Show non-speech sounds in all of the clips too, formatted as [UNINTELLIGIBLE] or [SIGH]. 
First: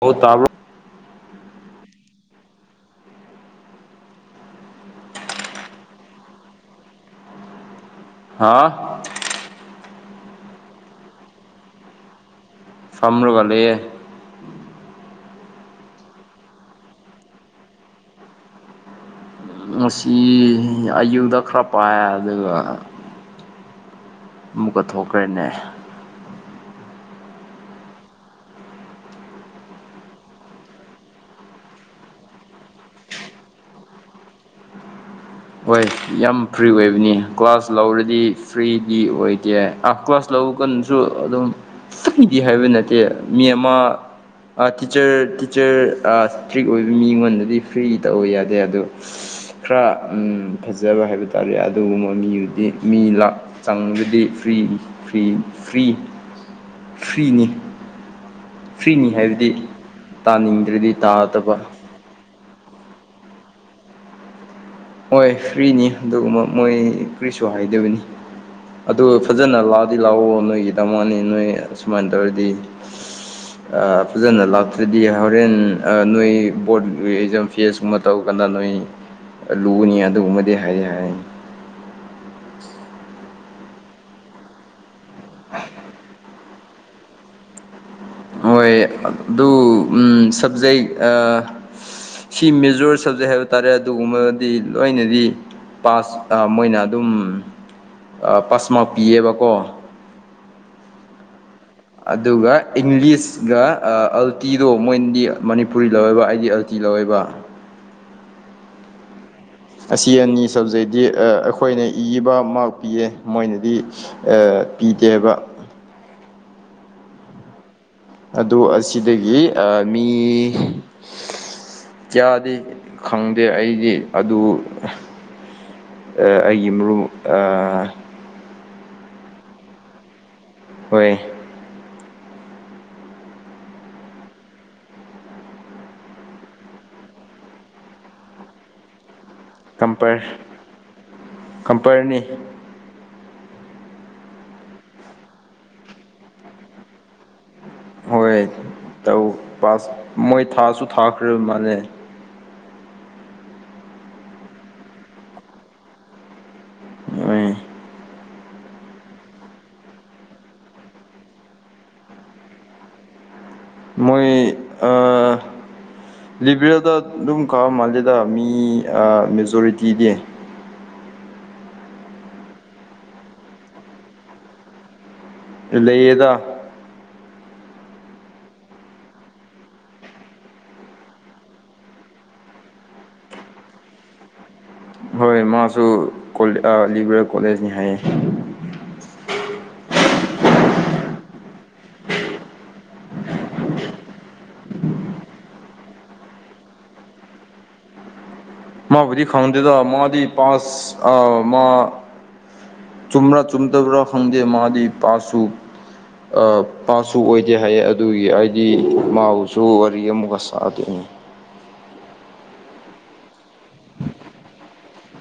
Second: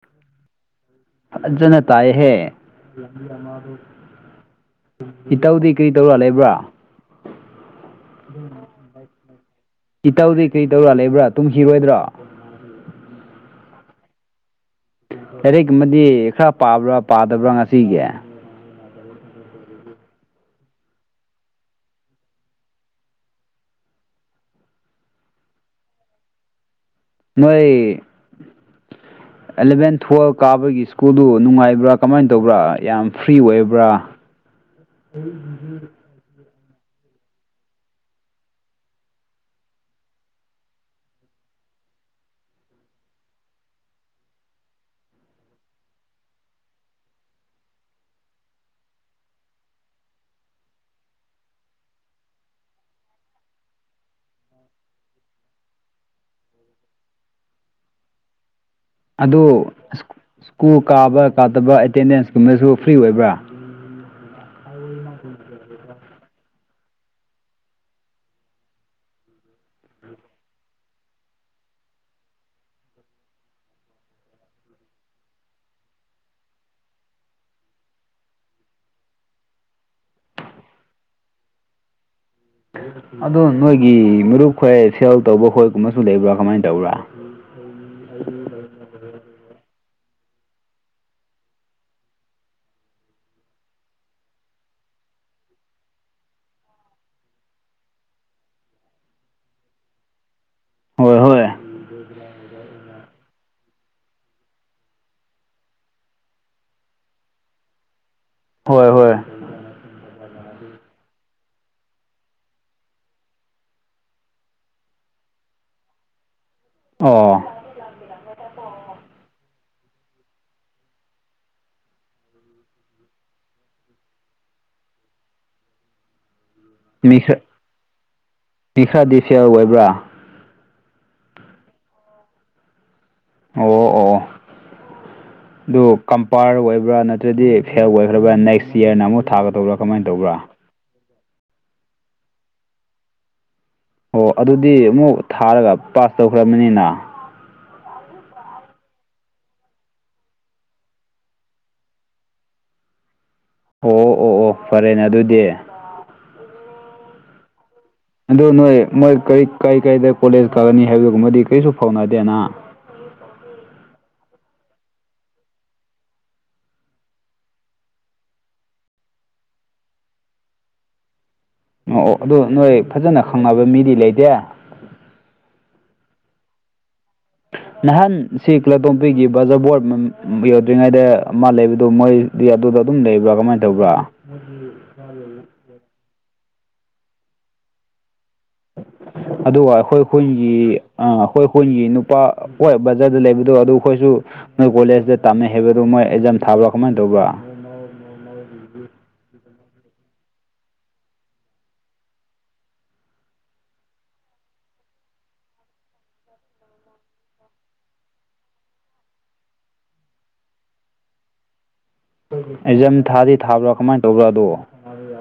ꯍ‌ꯣ ꯇꯥꯕ꯭ꯔ‌ꯣ ꯐꯖꯅ ꯇꯥꯏꯍ‌ꯦ ꯏꯇꯧꯗꯤ ꯀꯔꯤ ꯇꯧꯔ ꯂꯩꯕ꯭ꯔꯥ ꯍꯥꯥ ꯏꯇꯧꯗꯤ ꯀꯔꯤ ꯇꯧꯕꯔꯥ ꯂꯩꯕ꯭ꯔꯥ ꯇꯨꯝꯈꯤꯔꯣꯏꯗ꯭ꯔꯣ ꯐꯝ꯭ꯔꯨꯕꯂꯦ ꯂꯥꯏꯔꯤꯛꯃꯗꯤ ꯈꯔ ꯄꯥꯕ꯭ꯔꯥ ꯄꯥꯗꯕ꯭ꯔꯥ ꯉꯁꯤꯒꯤ ꯉꯁꯤ ꯑꯌꯨꯗ ꯈꯔ ꯄꯥꯏ ꯑꯗꯨꯒ ꯑꯃꯨꯛꯀꯠꯊꯣꯛꯈ꯭ꯔꯦꯅꯦ ꯅꯣꯏ [UNINTELLIGIBLE] ꯑꯦꯂꯚꯦꯟ ꯇꯨꯋꯦꯜꯕ ꯀꯥꯕꯒꯤ ꯁ꯭ꯀꯨꯜꯗꯨ ꯅꯨꯡꯉꯥꯏꯕ꯭ꯔꯥ ꯀꯃꯥꯏꯅ ꯇꯧꯕ꯭ꯔꯥ ꯌꯥꯝ ꯐ꯭ꯔꯤ ꯑꯣꯏꯕ꯭ꯔꯥ ꯍ ꯍꯣꯏ ꯌꯥꯝ ꯐ꯭ꯔꯤ ꯑꯣꯏꯕꯅꯤ ꯀ꯭ꯂꯥꯁ ꯂꯧꯔꯗꯤ ꯐ꯭ꯔꯤꯗꯤ ꯑꯣꯏꯗꯦ ꯑ ꯀ꯭ꯂꯥꯁ ꯂꯧ ꯀꯩꯅꯁꯨ ꯑꯗꯨꯝꯗꯤ ꯍꯥꯏꯕ ꯅꯠꯇꯦ ꯃꯤ ꯑꯃ ꯇꯤꯆꯔ ꯇꯤꯆꯔ ꯏꯁꯇ꯭ꯔꯤꯛ ꯑꯣꯏꯕ ꯃꯤꯉꯣꯟꯗꯗꯤ ꯐ꯭ꯔꯤ ꯇꯧꯕ ꯌꯥꯗꯦ ꯑꯗꯣ ꯈꯔ ꯐꯖꯕ ꯍꯥꯏꯕ ꯇꯥꯔꯦ ꯑꯗꯨꯒꯨꯝꯕ ꯃꯤꯗꯨꯗꯤ ꯃꯤ ꯂ ꯆꯪꯕꯗꯤ ꯐ꯭ꯔꯤ ꯐꯔꯤ ꯐ꯭ꯔꯤ ꯐ꯭ꯔꯤꯅꯤ ꯐ꯭ꯔꯤꯅꯤ ꯑꯗꯨ ꯍꯥꯏꯕꯗꯤ ꯁ꯭ꯀꯨꯜ ꯇꯥꯅꯤꯡꯗ꯭ꯔꯗꯤ ꯀꯥꯕ ꯇꯥꯗꯕ ꯀꯥꯗꯕ ꯑꯦꯇꯦꯟꯗꯦꯟꯁ ꯀꯨꯝꯕꯁꯨ ꯐ꯭ꯔꯤ ꯑꯣꯏꯕ꯭ꯔꯥ ꯍꯣꯏ ꯐ꯭ꯔꯤꯅꯤ ꯑꯗꯨꯒꯨꯝꯕ ꯃꯣꯏ ꯀꯔꯤꯁꯨ ꯍꯥꯏꯗꯕꯅꯤ ꯑꯗꯨꯒ ꯐꯖꯅ ꯂꯥꯛꯑꯣꯗꯤ ꯂꯥꯛꯑꯣ ꯅꯣꯏꯒꯤꯗꯃꯛꯅꯤ ꯅꯣꯏ ꯁꯨꯃꯥꯏꯅ ꯇꯧꯔꯗꯤ ꯎ ꯐꯖꯅ ꯂꯥꯛꯇ꯭ꯔꯗꯤ ꯍꯣꯔꯦꯟ ꯅꯣꯏ ꯕꯣꯔꯠ ꯑꯦꯛꯖꯥꯝ ꯐꯦꯁꯀꯨꯝꯕ ꯇꯧꯔ ꯀꯥꯟꯗ ꯅꯣꯏ ꯂꯨꯅꯤ ꯑꯗꯨꯒꯨꯝꯕꯗꯤ ꯍꯥꯏꯌꯦ ꯍꯥꯏꯅꯤ ꯑꯗꯣ ꯅꯣꯏꯒꯤ ꯃꯔꯨꯞ ꯈꯣꯏ ꯁꯦꯜ ꯇꯧꯕ ꯈꯣꯏꯒꯨꯝꯕꯁꯨ ꯂꯩꯕ꯭ꯔꯥ ꯀꯃꯥꯏꯅ ꯇꯧꯕ꯭ꯔꯥ ꯍꯣꯏ ꯑꯗꯨ ꯁꯕꯖꯦꯛ ꯁꯤ ꯃꯦꯖꯣꯔ ꯁꯞꯖꯦꯛ ꯍꯥꯏꯕ ꯇꯥꯔꯦ ꯑꯗꯨꯒꯨꯝꯕꯗꯤ ꯂꯣꯏꯅꯗꯤ ꯄꯥꯁ ꯃꯣꯏꯅ ꯑꯗꯨꯝ ꯄꯥꯁꯃ ꯄꯤꯌꯦꯕꯀꯣ ꯍꯣꯏ ꯍꯣꯏ ꯑꯗꯨꯒ ꯏꯪꯂꯤꯁꯒ ꯑꯜꯇꯤꯗꯣ ꯃꯣꯏꯗꯤ ꯃꯅꯤꯄꯨꯔꯤ ꯂꯧꯋꯦꯕ ꯑꯩꯗꯤ ꯑꯜꯇꯤ ꯂꯧꯋꯦꯕ ꯍꯣꯏ ꯍꯣꯏ ꯑꯁꯤ ꯑꯅꯤ ꯁꯕꯖꯦꯛꯇꯤ ꯑꯩꯈꯣꯏꯅ ꯏꯕ ꯃꯥꯛ ꯄꯤꯌꯦ ꯃꯣꯏꯅꯗꯤ ꯄꯤꯗꯦꯕ ꯑꯣ ꯑꯗꯨ ꯑꯁꯤꯗꯒꯤ ꯃꯤ ꯌꯗꯦ ꯈꯪꯗꯦ ꯑꯩꯗꯤ ꯑꯗꯨ ꯑꯩꯒꯤ ꯃꯔꯨꯞ ꯃꯤ ꯈꯔ ꯃꯤ ꯈꯔꯗꯤ ꯁꯦꯟ ꯑꯣꯏꯕ꯭ꯔꯥ ꯍꯣꯏ ꯑꯣ ꯑꯣ ꯑꯗꯨ ꯀꯝꯄꯥꯔ ꯑꯣꯏꯕ꯭ꯔꯥ ꯅꯠꯇ꯭ꯔꯗꯤ ꯐꯦꯜ ꯑꯣꯏꯈ꯭ꯔꯕ꯭ꯔꯥ ꯅꯦꯛꯁ ꯌꯌꯥꯔꯅ ꯑꯃꯨꯛ ꯊꯥꯕ ꯀꯝꯄꯔ ꯀꯝꯄꯔꯅꯤ ꯑꯣ ꯑꯗꯨꯗꯤ ꯑꯃꯨꯛ ꯊꯥꯔꯒ ꯄꯥꯁ ꯇꯧꯈ꯭ꯔꯕꯕꯅꯤꯅ ꯍꯣꯏ ꯇꯧ ꯄꯥꯁ ꯃꯣꯏ ꯊꯥꯁꯨ ꯊꯥꯈ꯭ꯔꯦꯕ ꯃꯥꯜꯅꯦ ꯑꯣ ꯑꯣ ꯑꯣ ꯑꯣ ꯐꯔꯦꯅꯦ ꯑꯗꯨꯗꯤ ꯑ ꯑꯗꯨ ꯅꯣꯏ ꯃꯣꯏ ꯀꯔꯤ ꯀꯥꯏ ꯀꯥꯏꯗ ꯀꯣꯂꯦꯖ ꯀꯛꯑꯅꯤ ꯍꯥꯏꯕꯒꯨꯝꯕꯗꯤ ꯀꯔꯤꯁꯨ ꯐꯥꯎꯅꯗꯦꯅꯥ ꯍꯝ ꯍ ꯍ ꯃꯣꯏ ꯂꯤꯕꯔꯦꯜꯗ ꯑꯗꯨꯝ ꯀꯕ ꯃꯥꯜꯂꯤꯗ ꯃꯤ ꯃꯦꯖꯣꯔꯤꯇꯤꯗꯤ ꯑꯣ ꯑꯣ ꯑꯗꯨ ꯅꯣꯏ ꯐꯖꯅ ꯈꯪꯅꯕ ꯃꯤꯗꯤ ꯂꯩꯇꯦ ꯂꯩꯌꯦꯗ ꯅꯍꯥꯟ ꯁꯤ ꯀ꯭ꯂꯥꯇꯣꯝꯄꯤꯒꯤ ꯕꯖꯥꯔ ꯕꯣꯠ ꯌꯧꯗ꯭ꯔꯤꯉꯩꯗ ꯃꯥ ꯂꯩꯕꯗꯣ ꯃꯣꯏ ꯑꯗꯨꯗ ꯑꯗꯨꯝ ꯂꯩꯕ꯭ꯔꯥ ꯀꯃꯥꯏꯅ ꯇꯧꯕ꯭ꯔꯥ ꯃꯒꯤ ꯍꯣꯏ ꯃꯥꯁꯨ ꯂꯤꯕꯔꯦꯜ ꯀꯣꯂꯦꯖꯅꯤ ꯍꯥꯏꯌꯦ [UNINTELLIGIBLE] ꯑꯗꯨꯒ ꯑꯩꯈꯣꯏ ꯈꯨꯟꯒꯤ ꯑ ꯑꯩꯈꯣꯏ ꯈꯨꯟꯒꯤ ꯅꯨꯄꯥ ꯍꯣꯏ ꯕꯖꯥꯔꯗ ꯂꯩꯕꯗꯣ ꯑꯗꯨ ꯈꯣꯏꯁꯨ ꯅꯣꯏ ꯀꯣꯂꯦꯖꯇ ꯇꯝꯃꯦ ꯍꯥꯏꯕꯗꯨ ꯃꯣꯏ ꯑꯦꯛꯖꯥꯝ ꯊꯥꯕ꯭ꯔꯥ ꯀꯃꯥꯏꯅ ꯇꯧꯕ꯭ꯔꯥ ꯃꯕꯨꯗꯤ ꯈꯪꯗꯦꯗ ꯃꯗꯤ ꯄꯁ ꯑ ꯃ ꯆꯨꯝꯕ꯭ꯔꯥ ꯆꯨꯝꯗꯕ꯭ꯔꯥ ꯈꯪꯗꯦ ꯃꯥꯗꯤ ꯄꯥꯁ ꯁꯨ ꯄꯥꯁ ꯁꯨ ꯑꯣꯏꯗꯦ ꯍꯥꯏꯌꯦ ꯑꯗꯨꯒꯤ ꯍꯥꯏꯗꯤ ꯃꯥꯁꯨ ꯋꯥꯔꯤ ꯑꯃꯨꯛꯀ ꯁꯥꯗꯣꯏꯅꯤ ꯑꯦꯛꯖꯝ ꯊꯥꯗꯤ ꯊꯥꯕ꯭ꯔꯥ ꯀꯃꯥꯏꯅ ꯇꯧꯕ꯭ꯔꯥ ꯑꯗꯣ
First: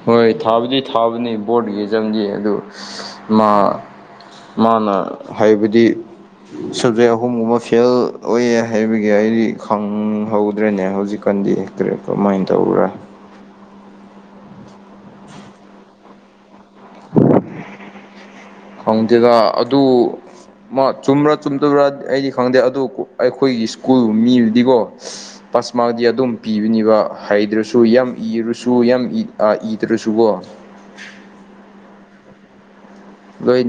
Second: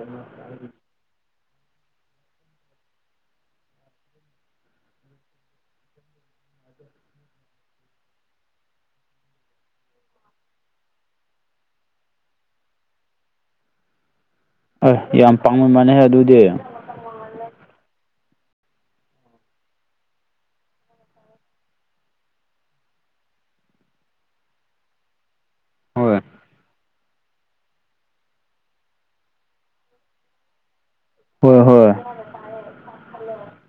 ꯍꯣꯏ ꯊꯥꯕꯨꯗꯤ ꯊꯥꯕꯅꯤ ꯕꯣꯔꯠ ꯌꯦ ꯆꯝꯗꯤ ꯑꯗꯨ ꯃꯥ ꯃꯥꯅ ꯍꯥꯏꯕꯗꯤ ꯁꯕꯖꯦꯛ ꯑꯍꯨꯝꯒꯨꯝꯕ ꯐꯦꯜ ꯑꯣꯏꯌꯦ ꯍꯥꯏꯕꯒꯤ ꯑꯩꯗꯤ ꯈꯪꯍꯧꯗ꯭ꯔꯦꯅꯦ ꯍꯧꯖꯤꯛꯀꯥꯟꯗꯤ ꯀꯔꯤ ꯀꯃꯥꯏꯅ ꯇꯧꯕ꯭ꯔꯥ ꯌꯦ ꯌꯥꯝ ꯄꯥꯡꯕ ꯃꯥꯟꯂꯦ ꯑꯗꯨꯗꯤ ꯈꯪꯗꯦꯗ ꯑꯗꯨ ꯃꯥ ꯆꯨꯝꯕ꯭ꯔꯥ ꯆꯨꯝꯗꯕ꯭ꯔꯥ ꯑꯩꯗꯤ ꯈꯪꯗꯦ ꯑꯗꯨ ꯑꯩꯈꯣꯏꯒꯤ ꯁ꯭ꯀꯨꯜ ꯃꯤꯕꯨꯗꯤꯀꯣ ꯄꯥꯁ ꯃꯥꯛꯗꯤ ꯍꯣꯏ ꯑꯗꯨꯝ ꯄꯤꯕꯅꯤꯕ ꯍꯩꯗ꯭ꯔꯁꯨ ꯌꯥꯝ ꯏꯔꯨꯁꯨ ꯌꯥꯝ ꯏꯗ꯭ꯔꯁꯨꯀꯣ ꯍꯣꯏ ꯍꯣꯏ ꯂꯣꯏ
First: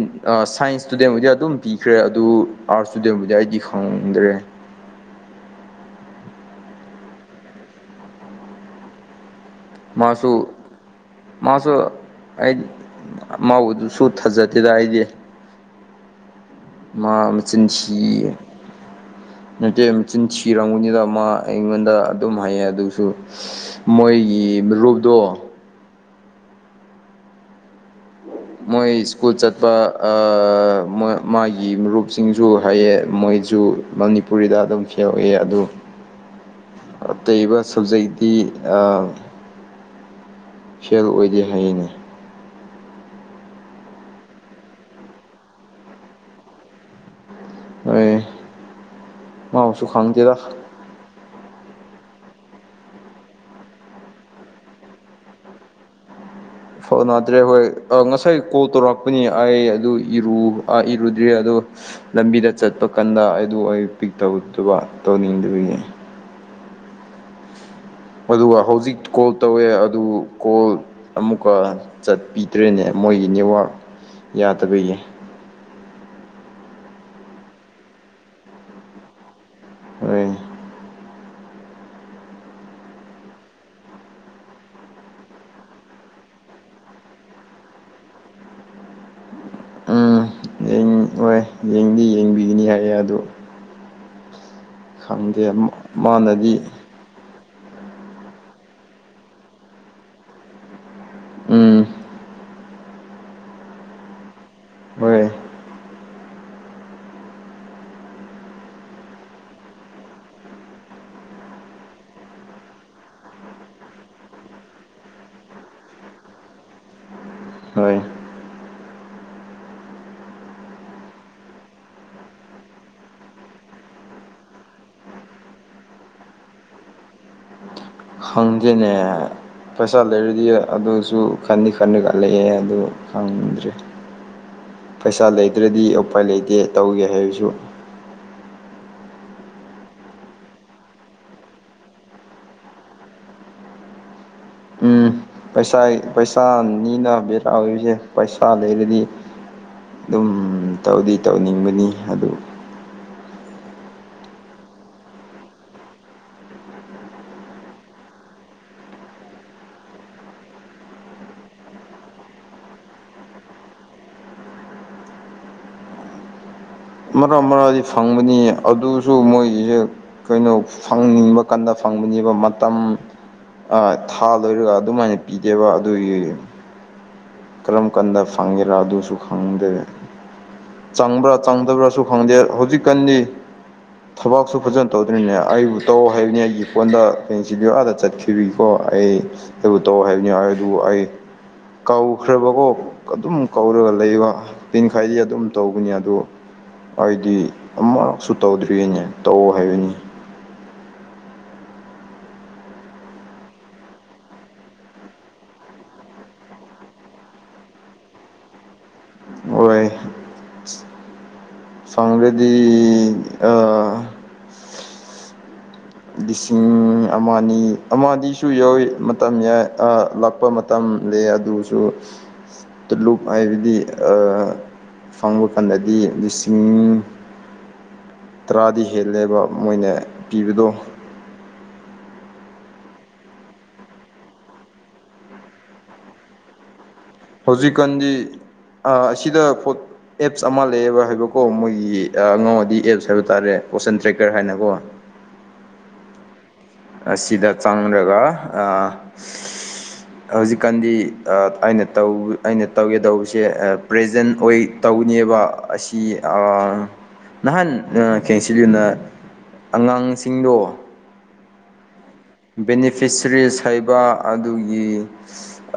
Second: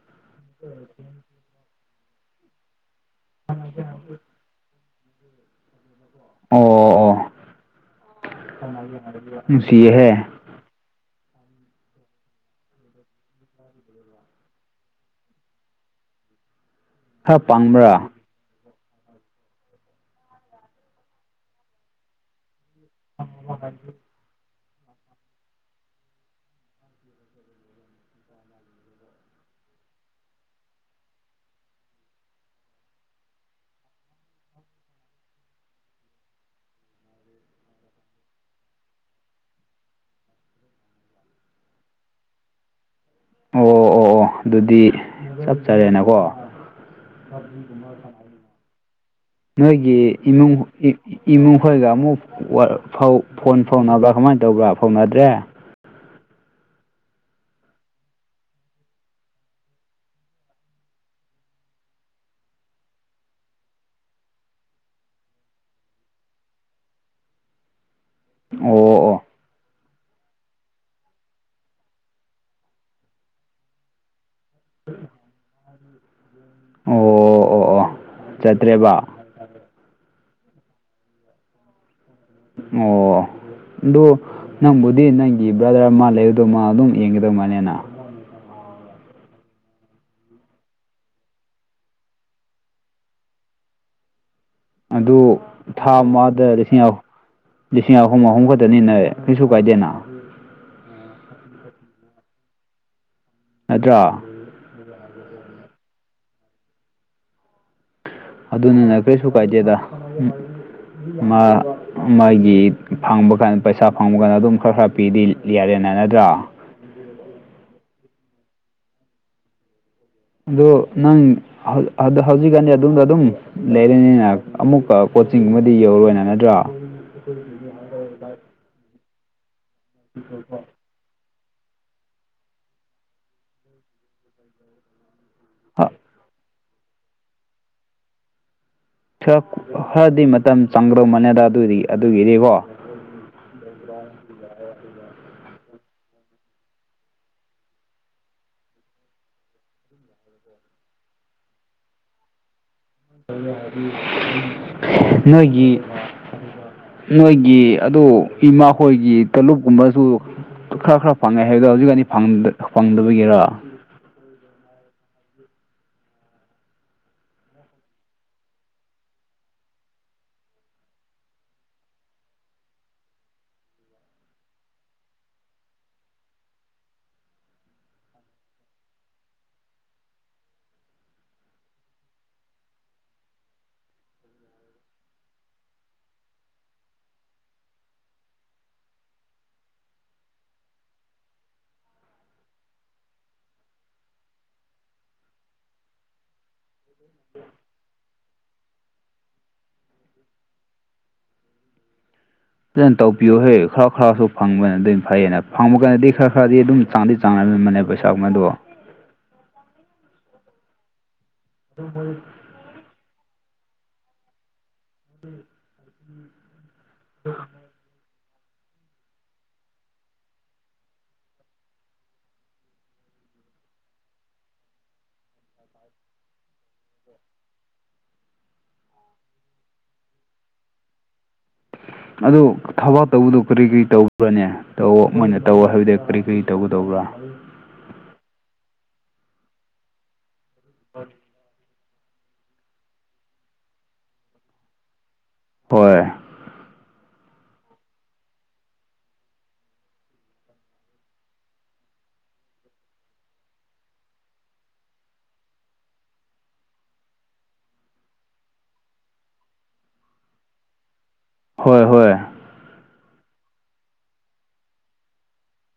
ꯁꯥꯏꯟꯁ ꯏꯁ꯭ꯇꯨꯗꯦꯟꯕꯨꯗꯤ ꯑꯗꯨꯝ ꯄꯤꯈ꯭ꯔꯦ ꯑꯗꯨ ꯑꯥꯔꯠꯁ ꯁ꯭ꯇꯨꯗꯦꯟꯕꯨꯗꯤ ꯑꯩꯗꯤ ꯈꯪꯗ꯭ꯔꯦ ꯑꯣ ꯑꯣ ꯅꯨꯡꯁꯤꯌꯦꯍꯦ ꯃꯥꯁꯨ ꯃꯥꯁꯨ ꯑꯩ ꯃꯥꯕꯨꯗꯨꯁꯨ ꯊꯥꯖꯗꯦꯗ ꯑꯩꯗꯤ ꯃꯥ ꯈꯔ ꯃꯆꯤꯟ ꯄꯪꯕ꯭ꯔꯥ ꯊꯤꯌꯦ ꯅꯠꯇꯦ ꯃꯆꯤꯟ ꯊꯤꯔꯝꯒꯅꯤꯗ ꯃ ꯑꯩꯉꯣꯟꯗ ꯑꯗꯨꯝ ꯍꯥꯏꯌꯦ ꯑꯗꯨ ꯑꯗꯨ ꯃꯣꯏꯒꯤ ꯃꯔꯨꯞꯇꯣ ꯃꯣꯏ ꯁ꯭ꯀꯨꯜ ꯆꯠꯄ ꯃꯥꯒꯤ ꯃꯔꯨꯞꯁꯤꯡꯁꯨ ꯍꯥꯏꯌꯦ ꯃꯣꯏꯁꯨ ꯃꯅꯤꯄꯨꯔꯤꯗ ꯑꯗꯨꯝ ꯐꯦꯟ ꯑꯣꯢꯌꯦ ꯑꯗꯨ ꯑꯇꯩꯕ ꯁꯕꯖꯦꯛꯇꯤ ꯑ ꯐꯦꯜ ꯑꯣꯏꯗꯦ ꯍꯥꯏꯌꯦꯅꯦ ꯑꯣ ꯑꯣ ꯑꯣ ꯑꯗꯨꯗꯤ ꯆꯞꯆꯔꯦꯅꯀꯣ ꯍꯣꯏ ꯃꯥꯕꯨꯁꯨ ꯅꯣꯏꯒꯤ ꯈꯪꯗꯦꯗ ꯏꯃꯨꯡ ꯏꯃꯨꯡ ꯈꯣꯏꯒ ꯑꯃꯨꯛ ꯐꯧ ꯐꯣꯟ ꯐꯥꯎꯅꯕ꯭ꯔꯥ ꯀꯃꯥꯏ ꯇꯧꯕ꯭ꯔꯥ ꯐꯥꯎꯅꯗ꯭ꯔꯦ ꯐꯅꯗ꯭ꯔꯦ ꯍꯣꯏ ꯉꯁꯥꯏ ꯀꯣꯜ ꯇꯧꯔꯛꯄꯅꯤ ꯑꯩ ꯑꯗꯨ ꯏꯔꯨ ꯏꯔꯨꯗ꯭ꯔꯤ ꯑꯗꯣ ꯂꯝꯕꯤꯗ ꯆꯠꯄ ꯀꯥꯟꯗ ꯑꯗꯨ ꯑꯩ ꯄꯤꯛ ꯇꯧꯗꯕ ꯇꯧꯅꯤꯡꯗꯕꯒꯤ ꯑꯗꯨꯒ ꯑꯣ ꯍꯧꯖꯤꯛ ꯑꯣ ꯀꯣꯜ ꯇꯧꯋꯦ ꯑꯗꯨ ꯀꯣꯜ ꯑꯃꯨꯛꯀ ꯆꯠꯄꯤꯗ꯭ꯔꯦꯅꯦ ꯃꯣꯏꯒꯤ ꯅꯦꯠꯋꯥꯛ ꯌꯥꯗꯕꯒꯤ ꯑꯣ ꯑꯣ ꯑꯣ ꯆꯠꯇ꯭ꯔꯦꯕ ꯍꯣꯏ ꯑꯣ ꯑꯗꯨ ꯅꯪꯕꯨꯗꯤ ꯅꯪꯒꯤ ꯕ꯭ꯔꯗꯔ ꯃꯥ ꯂꯩꯕꯗꯣ ꯃꯥ ꯑꯗꯨꯝ ꯌꯦꯡꯒꯗꯧ ꯃꯥꯜꯂꯅ ꯎꯝ ꯍꯣꯏ ꯌꯦꯡꯗꯤ ꯌꯦꯡꯕꯤꯒꯅꯤ ꯍꯥꯏꯌꯦ ꯑꯗꯨ ꯑꯗꯨ ꯈꯪꯗꯦ ꯊꯥ ꯑꯃꯗ ꯃꯥꯅꯗꯤ ꯂꯤꯁꯤꯡ ꯑꯍꯨꯝ ꯂꯤꯁꯤꯡ ꯑꯍꯨꯝ ꯑꯍꯨꯝ ꯈꯛꯇꯅꯤꯅ ꯀꯩꯁꯨ ꯀꯥꯏꯗꯦꯅ ꯎꯝ ꯅꯠꯇ꯭ꯔꯥ ꯍꯣꯏ ꯑꯗꯨꯅꯤꯅ ꯀꯔꯤꯁꯨ ꯀꯥꯏꯗꯦꯗ ꯎ ꯃꯥ ꯃꯥꯒꯤ ꯐꯪꯕ ꯀꯥꯟ ꯄꯩꯁꯥ ꯐꯪꯕ ꯀꯥꯟꯗ ꯑꯗꯨꯝ ꯈꯔ ꯈꯔ ꯄꯤꯗꯤ ꯂꯤꯌꯥꯔꯦꯟꯅ ꯅꯗ꯭ꯔꯣ ꯍꯣꯏ ꯑꯗꯣ ꯅꯪ ꯍꯧꯖꯤꯛꯀꯥꯟꯗꯤ ꯑꯗꯣꯝꯗ ꯑꯗꯨꯝ ꯂꯩꯔꯦꯅꯤꯅ ꯑꯃꯨꯛꯀ ꯀꯣꯆꯤꯡꯒꯨꯝꯕꯗꯤ ꯌꯧꯔꯔꯣꯏꯅ ꯅꯠꯇ꯭ꯔꯣ [INAUDIBLE] ꯈꯪꯗꯦꯅꯦ ꯄꯩꯁꯥ ꯂꯩꯔꯗꯤ ꯑꯗꯨꯁꯨ ꯈꯟꯗꯤ ꯈꯟꯅꯒꯥ ꯂꯩꯌꯦ ꯑꯗꯨ ꯈꯪꯗ꯭ꯔꯤ ꯄꯩꯁꯥ ꯂꯩꯇꯔꯥꯗꯤ ꯎꯄꯥꯏ ꯂꯩꯇꯦ ꯇꯧꯒꯦ ꯍꯥꯏꯕꯁꯨ ꯈꯔ ꯈꯔꯗꯤ ꯃꯇꯝ ꯆꯥꯡꯒ꯭ꯔꯝ ꯃꯅꯦꯗ ꯑꯗꯨꯗꯤ ꯑꯗꯨꯒꯤꯗꯤꯀꯣ ꯎꯝ ꯄꯩꯁꯥ ꯄꯩꯁꯥꯅꯤꯅ ꯕꯦꯔꯥ ꯑꯣꯏꯔꯤꯁꯦ ꯄꯩꯁꯥ ꯂꯩꯔꯗꯤ ꯑꯗꯨꯝ ꯇꯧꯗꯤ ꯇꯧꯅꯤꯡꯕꯅꯤ ꯑꯗꯨ [UNINTELLIGIBLE] ꯅꯣꯏꯒꯤ ꯅꯣꯏꯒꯤ ꯑꯗꯨ ꯏꯃꯥ ꯍꯣꯏꯒꯤ ꯇꯣꯂꯨꯞꯀꯨꯝꯕꯁꯨ ꯈꯔ ꯈꯔ ꯐꯪꯉꯦ ꯍꯥꯏꯕꯗꯣ ꯍꯧꯖꯤꯛꯀꯅꯤ ꯐꯪꯗ ꯐꯪꯗꯕꯒꯤꯔꯥ ꯃꯔꯥ ꯃꯔꯥꯗꯤ ꯐꯪꯕꯅꯤ ꯑꯗꯨꯁꯨ ꯃꯣꯏꯒꯤꯍꯦꯛ ꯀꯩꯅꯣ ꯐꯪꯅꯤꯡꯕ ꯀꯥꯟꯗ ꯐꯪꯕꯅꯦꯕ ꯃꯇꯝ ꯊꯥ ꯂꯣꯏꯔꯒ ꯑꯗꯨꯃꯥꯏꯅ ꯄꯤꯗꯦꯕ ꯑꯗꯨꯒꯤ ꯀꯔꯝ ꯀꯥꯟꯗ ꯐꯪꯒꯦꯔꯥ ꯑꯗꯨꯁꯨ ꯈꯪꯗꯦ ꯆꯪꯕ꯭ꯔꯥ ꯆꯪꯗꯕ꯭ꯔꯥꯁꯨ ꯈꯪꯗꯦ ꯍꯧꯖꯤꯛꯀꯥꯟꯗꯤ ꯊꯕꯛꯁꯨ ꯐꯖꯅ ꯇꯧꯗ꯭ꯔꯤꯅꯦ ꯑꯩꯕꯨ ꯇꯧ ꯍꯥꯏꯕꯅꯤ ꯑꯩꯒꯤ ꯐꯣꯟꯗ ꯀꯩꯅ [UNINTELLIGIBLE] ꯄꯤꯕꯤꯀꯣ ꯑꯩ ꯑꯩꯕꯨ ꯇꯧ ꯍꯥꯏꯕꯅꯤ ꯑꯗꯨꯕꯨ ꯑꯩ ꯀꯧ ꯈ꯭ꯔꯕꯀꯣ ꯑꯗꯨꯝ ꯀꯧꯔꯒ ꯂꯩꯕ ꯄꯤꯟ ꯈꯥꯏꯗꯤ ꯑꯗꯨꯝ ꯇꯧꯕꯅꯤ ꯑꯗꯣ ꯍꯥꯏꯗꯤ ꯑꯃꯨꯔꯛꯁꯨ ꯇꯧꯗ꯭ꯔꯤꯅꯦ ꯇꯧ ꯍꯥꯏꯕꯅꯤ ꯐꯖꯅ ꯇꯧꯕꯤꯌꯨ ꯍꯦ ꯈꯔꯥ ꯈꯔꯥꯁꯨ ꯐꯪꯕꯅ ꯑꯗꯨ ꯐꯩꯌꯦꯅ ꯐꯪꯕ ꯀꯥꯟꯗꯗꯤ ꯈꯔ ꯈꯔꯗꯤ ꯑꯗꯨꯝ ꯆꯥꯡꯗꯤ ꯆꯥꯡꯅꯔꯝꯕꯅꯦ ꯄꯩꯁꯥꯒꯨꯝꯕꯗꯣ ꯍꯣꯏ ꯐꯪꯔꯗꯤ ꯑ [INAUDIBLE] ꯂꯤꯁꯤꯡ ꯑꯃ ꯑꯅꯤ ꯑꯃꯗꯤꯁꯨ ꯌꯥꯎꯋꯤ ꯃꯇꯝ ꯌꯥꯏ ꯑ ꯂꯥꯛꯄ ꯃꯇꯝꯂꯦ ꯑꯗꯨꯁꯨ ꯇꯨ ꯂꯨꯞ ꯍꯥꯏꯕꯗꯤ ꯐꯪꯕ ꯀꯥꯟꯗꯗꯤ ꯂꯤꯁꯤꯡ ꯇꯔꯥꯗꯤ ꯍꯦꯜꯂꯦꯕ ꯃꯣꯏꯅ ꯄꯤꯕꯗꯣ ꯑꯗꯨ ꯊꯕꯥꯛ ꯇꯧꯕꯗꯨꯣ ꯀꯔꯤ ꯀꯔꯤ ꯇꯧꯕ꯭ꯔꯅꯦ ꯇꯧ ꯃꯣꯏꯅ ꯇꯧ ꯍꯥꯏꯕꯗꯤ ꯀꯔꯤ ꯀꯔꯤ ꯇꯧꯒꯗꯧꯕ꯭ꯔꯥ ꯍꯧꯖꯤꯛꯀꯥꯟꯗꯤ ꯑꯁꯤꯗ ꯐꯣꯠ ꯑꯦꯞꯁ ꯑꯃ ꯂꯩꯌꯦꯦꯕ ꯍꯥꯏꯕꯀꯣ ꯃꯣꯏ ꯑꯉꯥꯡꯋꯥꯗꯤ ꯑꯦꯞꯁ ꯍꯥꯏꯕ ꯇꯥꯔꯦ ꯄꯣꯁꯟ ꯇ꯭ꯔꯦꯛꯀꯔ ꯍꯥꯏꯅꯀꯣ ꯍꯣꯏ ꯑꯁꯤꯗ ꯆꯪꯔꯒ ꯑ ꯍꯧꯖꯤꯛꯀꯥꯟꯗꯤ ꯑꯩꯅ ꯇꯧ ꯑꯩꯅ ꯇꯧꯒꯦꯇꯧꯕꯁꯦ ꯄ꯭ꯔꯖꯦꯟ ꯑꯣꯏ ꯇꯧꯅꯦꯕ ꯑꯁꯤ ꯑ ꯅꯍꯥꯟ ꯈꯦꯡꯁꯤꯜꯂꯨꯅ ꯑꯉꯥꯡꯁꯤꯡꯗꯣ ꯍꯣꯏ ꯍꯣꯏ ꯕꯦꯅꯤꯐꯤꯁꯔꯤꯁ ꯍꯥꯏꯕ ꯑꯗꯨꯒꯤ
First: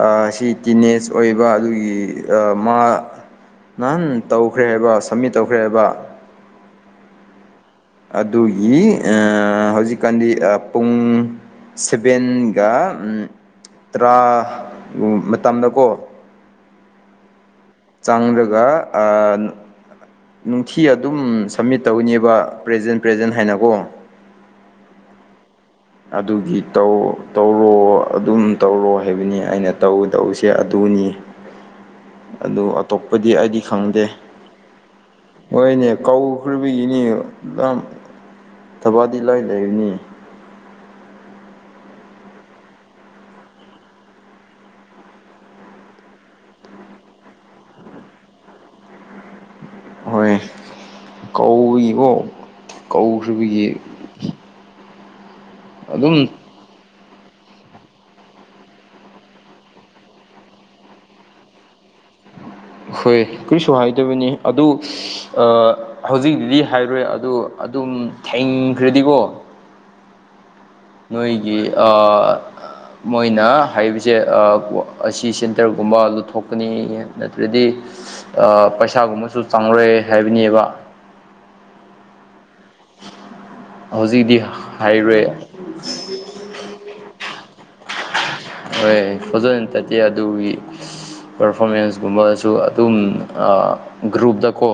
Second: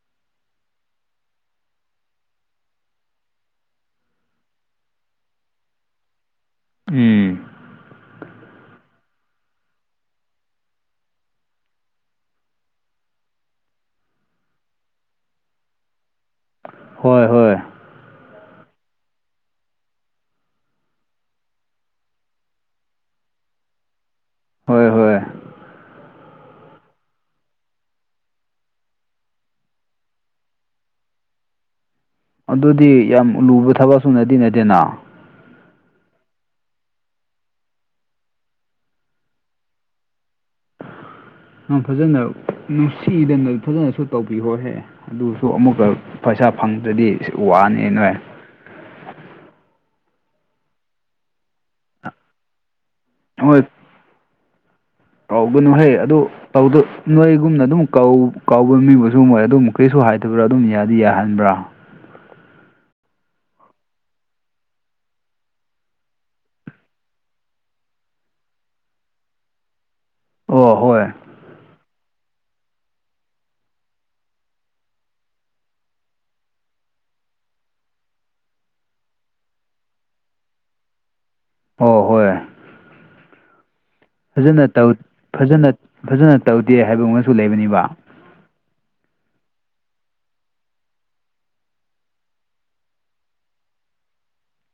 ꯑ ꯁꯤ ꯇꯤꯅꯦꯖ ꯑꯣꯏꯕ ꯑꯗꯨꯒꯤ ꯑ ꯃꯥ ꯅꯍꯟ ꯇꯧꯈ꯭ꯔꯦꯕ ꯍꯥꯏꯕ ꯁꯝꯃꯤꯠ ꯇꯧꯈ꯭ꯔꯦꯕ ꯎꯝ ꯑꯗꯨꯒꯤ ꯍꯧꯖꯤꯛꯀꯥꯟꯗꯤ ꯄꯨꯡ ꯁꯚꯦꯟꯒ ꯇꯔꯥ ꯃꯇꯝꯗ ꯀꯣ ꯍꯣꯏ ꯍꯣꯏ ꯆꯥꯡꯒꯔꯒ ꯅꯨꯡꯊꯤ ꯑꯗꯨꯝ ꯁꯝꯃꯤꯠ ꯇꯧꯅꯦꯕ ꯄ꯭ꯔꯖꯦꯟ ꯄ꯭ꯔꯖꯦꯟ ꯍꯥꯏꯅꯀꯣ ꯍꯣꯏ ꯍꯣꯏ ꯑꯗꯨꯒꯤ ꯇꯧ ꯇꯧꯔꯣ ꯑꯗꯨꯝ ꯇꯧꯔꯣ ꯍꯥꯏꯕꯅꯤ ꯑꯩꯅ ꯇꯧ ꯇꯧꯁꯦ ꯑꯗꯨꯅꯤ ꯑꯗꯨ ꯑꯗꯨꯗꯤ ꯑꯇꯣꯞꯄꯗꯤ ꯌꯥꯝ ꯑꯩꯗꯤ ꯂꯨꯕ ꯈꯪꯗꯦ ꯊꯕꯛꯁꯨ ꯅꯠꯇꯤ ꯅꯠꯇꯦꯅ ꯍꯣꯏꯅꯦ ꯀꯧꯈ꯭ꯔꯕꯒꯤꯅꯤ ꯌꯥꯝ ꯊꯕꯥꯗꯤ ꯏꯂꯥꯏ ꯂꯩꯕꯅꯤ ꯐꯖꯅ ꯅꯨꯡꯁꯤꯗꯅ ꯐꯖꯅꯁꯨ ꯇꯧꯕꯤꯍꯣꯍꯦ ꯑꯗꯨꯁꯨ ꯑꯃꯨꯛꯀ ꯄꯩꯁꯥ ꯐꯪꯗ꯭ꯔꯗꯤ ꯋꯥꯅꯤ ꯅꯣꯏ ꯍꯣꯏ ꯀꯧꯕꯒꯤꯀꯣ ꯀꯧꯕꯈꯔꯤꯕꯒꯤ ꯑꯧ ꯅꯨꯍꯩ ꯑꯗꯨ ꯑꯗꯨꯝ ꯧ ꯅꯣꯏꯒꯨꯝꯅ ꯑꯗꯨꯝ ꯀ ꯃꯤꯕꯨꯁꯨ ꯃꯣꯏ ꯑꯗꯨꯝ ꯀꯩꯁꯨ ꯍꯥꯏꯗꯕ꯭ꯔꯥ ꯑꯗꯨꯝ ꯌꯥꯗꯤ ꯌꯥꯍꯟꯕ꯭ꯔꯥ ꯍꯣꯏ ꯀꯔꯤꯁꯨ ꯍꯥꯏꯗꯕꯅꯤ ꯑꯗꯨ ꯍꯧꯖꯤꯛꯇꯛꯇꯗꯤ ꯍꯥꯏꯔꯣꯏ ꯑꯗꯨ ꯑꯗꯨꯝ ꯊꯦꯡꯈ꯭ꯔꯗꯤꯕꯣ ꯑꯣ ꯍꯣꯏ ꯅꯣꯏꯒꯤ ꯃꯣꯏꯅ ꯍꯥꯏꯕꯁꯦ ꯑꯁꯤ ꯁꯦꯟꯇꯔꯒꯨꯝꯕ ꯂꯧꯊꯣꯛꯀꯅꯤ ꯅꯠꯇ꯭ꯔꯗꯤ ꯄꯩꯁꯥꯒꯨꯝꯕꯁꯨ ꯆꯥꯡꯔꯦ ꯍꯥꯏꯕꯅꯦꯕ ꯑꯣ ꯍꯣꯏ ꯍꯧꯖꯤꯛꯇꯤ ꯐꯖꯅ ꯇꯧ ꯍꯥꯏꯔꯣꯏ ꯐꯖꯅ ꯐꯖꯅ ꯇꯧꯗꯦ ꯍꯥꯏꯕ ꯑꯃꯁꯨ ꯂꯩꯕꯅꯤꯕ ꯍꯣꯏ ꯐꯖꯅ ꯇꯠꯇꯦ ꯑꯗꯨꯒꯤ ꯄꯔꯐꯣꯔꯃꯦꯟꯁꯀꯨꯝꯕꯁꯨ ꯑꯗꯨꯝ ꯒ꯭ꯔꯨꯞꯇꯀꯣ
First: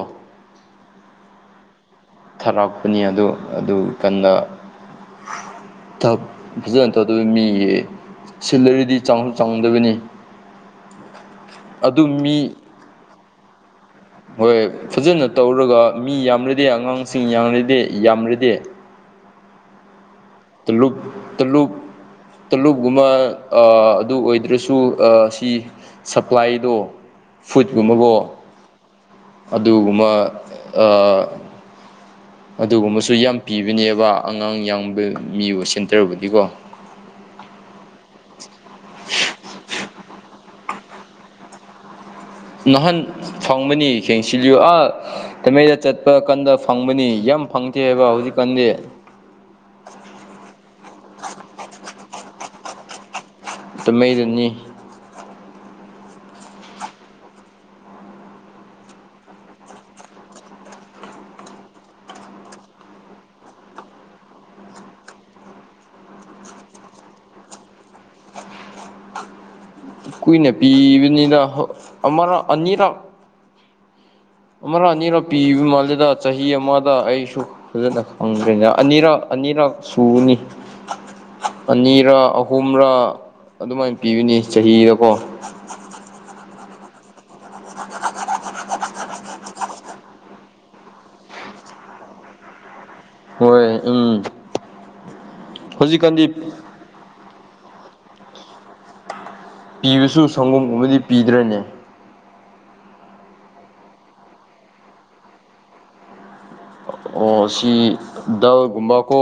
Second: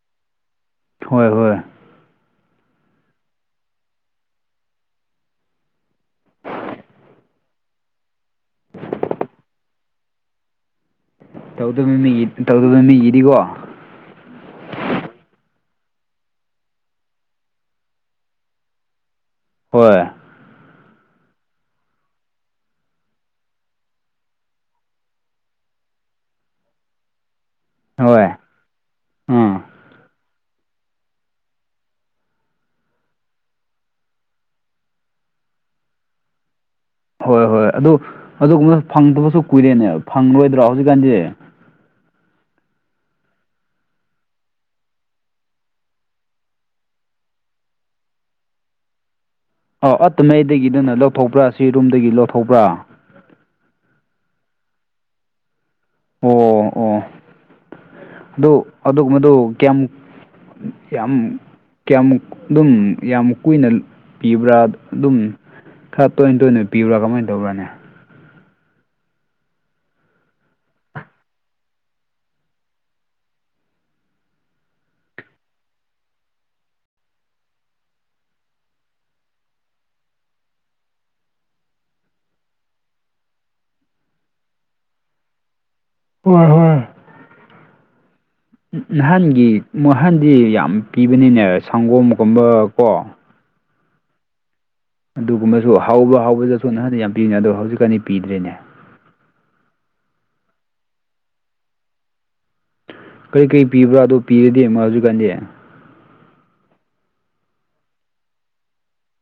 ꯍꯣꯏ ꯍꯣꯏ ꯊꯥꯔꯛꯄꯅꯤ ꯑꯗꯣ ꯑꯗꯨ ꯀꯟꯗ ꯇꯞ ꯐꯖꯅ ꯇꯧꯗꯕ ꯃꯤꯒꯤ ꯁꯤꯂꯔꯤꯗꯤ ꯆꯥꯎ ꯆꯥꯎꯍꯗꯕꯅꯤ ꯇꯧꯗꯕꯃꯤ ꯇꯧꯗꯕꯃꯤ ꯏꯔꯤꯒꯣ ꯍꯣꯏ ꯐꯖꯅ ꯇꯧꯔꯒ ꯃꯤ ꯌꯥꯝꯔꯗꯤ ꯑꯉꯥꯡꯁꯤꯡ ꯌꯥꯝꯔꯗꯤ ꯌꯥꯝꯔꯗꯤ ꯍꯣꯏ ꯇꯨꯂꯨꯨꯞ ꯇꯨꯂꯨꯛ ꯇꯂꯨꯞꯒꯨꯝꯕ ꯑꯗꯨ ꯑꯣꯏꯗ꯭ꯔꯁꯨ ꯁꯤ ꯁꯄ꯭ꯂꯥꯏꯗꯣ ꯐꯨꯗꯀꯨꯝꯕꯒꯣ ꯍꯣꯏ ꯑꯥ ꯑꯗꯨꯒꯨꯝꯕ ꯑꯗꯨꯒꯨꯝꯕꯁꯨ ꯌꯥꯝ ꯄꯤꯕꯅꯦꯕ ꯑꯉꯥꯡ ꯌꯥꯡꯕ ꯃꯤ ꯑꯣꯏ ꯁꯦꯟꯇꯔꯕꯨꯗꯤꯀꯣ ꯍꯣꯏ ꯍꯣꯏ ꯑꯗꯨ ꯑꯗꯨꯒꯨꯝꯕꯗ ꯐꯪꯗꯕꯁꯨ ꯀꯨꯏꯔꯦꯅꯦꯕ ꯐꯪꯂꯔꯣꯏꯗ꯭ꯔꯣ ꯍꯧꯖꯤꯛꯀꯥꯟꯗꯤ ꯅꯍꯥꯟ ꯐꯪꯕꯅꯤ ꯌꯦꯡꯁꯤꯜꯂꯤꯨ ꯑ ꯇꯃꯩꯗ ꯆꯠꯄ ꯀꯥꯟꯗ ꯐꯪꯕꯅꯤ ꯌꯥꯝ ꯐꯪꯗꯦ ꯍꯥꯏꯕ ꯍꯧꯖꯤꯛꯀꯥꯟꯗꯤ ꯑꯧ ꯑꯠꯇ ꯃꯩꯗꯒꯤ ꯅꯪꯅ ꯂꯧꯊꯣꯛꯄ꯭ꯔꯥ ꯁꯤ ꯔꯨꯝꯗꯒꯤ ꯂꯧꯊꯣꯛꯄ꯭ꯔꯥ ꯑꯗꯨ ꯃꯩꯗꯅꯤ ꯑꯣ ꯑꯣ ꯑꯗꯨ ꯑꯗꯨ ꯃꯗꯨ ꯀꯌꯥꯝ ꯌꯥꯝ ꯀꯌꯥꯃꯨ ꯑꯗꯨꯝ ꯌꯥꯝ ꯀꯨꯏꯅ ꯄꯤꯕ꯭ꯔꯥ ꯑꯗꯨꯝ ꯈꯔ ꯇꯣꯏꯅ ꯇꯣꯏꯅ ꯄꯤꯕ꯭ꯔꯥ ꯀꯃꯥꯏꯅ ꯇꯧꯔꯅꯦ ꯀꯏꯅ ꯄꯤꯕꯅꯤꯗ ꯑꯔ ꯑꯅꯤꯔ ꯑꯃꯔ ꯑꯅꯤꯔ ꯄꯤꯕ ꯃꯥꯜꯂꯦꯗ ꯆꯍꯤ ꯑꯃꯗ ꯑꯩꯁꯨ ꯐꯖꯅ ꯈꯪꯗ꯭ꯔꯦꯅꯦ ꯑꯅꯤꯔꯛ ꯑꯅꯤꯔꯛ ꯁꯨꯅꯤ ꯑꯅꯤꯔ ꯑꯍꯨꯝꯔ ꯑꯗꯨꯃꯥꯏꯅ ꯄꯤꯕꯅꯤ ꯆꯍꯤꯗꯀꯣ ꯍꯣꯏ ꯍꯣꯏ ꯦ ꯅꯍꯥꯟꯒꯤ ꯅꯍꯥꯟꯗꯤ ꯌꯥꯝ ꯄꯤꯕꯅꯤꯅꯦ ꯁꯪꯒꯣꯝꯒꯨꯝꯕ ꯀꯣ ꯍꯣꯏ ꯎꯝ ꯑꯗꯨꯒꯨꯝꯕꯁꯨ ꯍꯥꯎꯕ ꯍꯧꯖꯤꯛꯀꯥꯟꯗꯤ ꯍꯥꯎꯕꯗꯁꯨꯠ ꯅꯍꯥꯟꯗꯤ ꯌꯥꯝ ꯄꯤꯕꯅꯦ ꯑꯗꯣ ꯍꯧꯖꯤꯛꯀꯥꯟꯗꯤ ꯄꯤꯗ꯭ꯔꯤꯅꯦ ꯄꯤꯕꯁꯨ ꯁꯪꯒꯣꯝꯒꯨꯝꯕ ꯄꯤꯗ꯭ꯔꯅꯦ ꯀꯔꯤ ꯀꯔꯤ ꯄꯤꯕ꯭ꯔꯥ ꯑꯗꯨꯣ ꯄꯤꯔꯗꯤꯦꯝꯃ ꯍꯧꯖꯤꯛ ꯀꯥꯟꯗꯤ ꯑꯣ ꯁꯤ ꯗꯜꯒꯨꯝꯕꯀꯣ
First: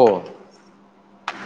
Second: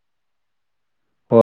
ꯍꯣꯏ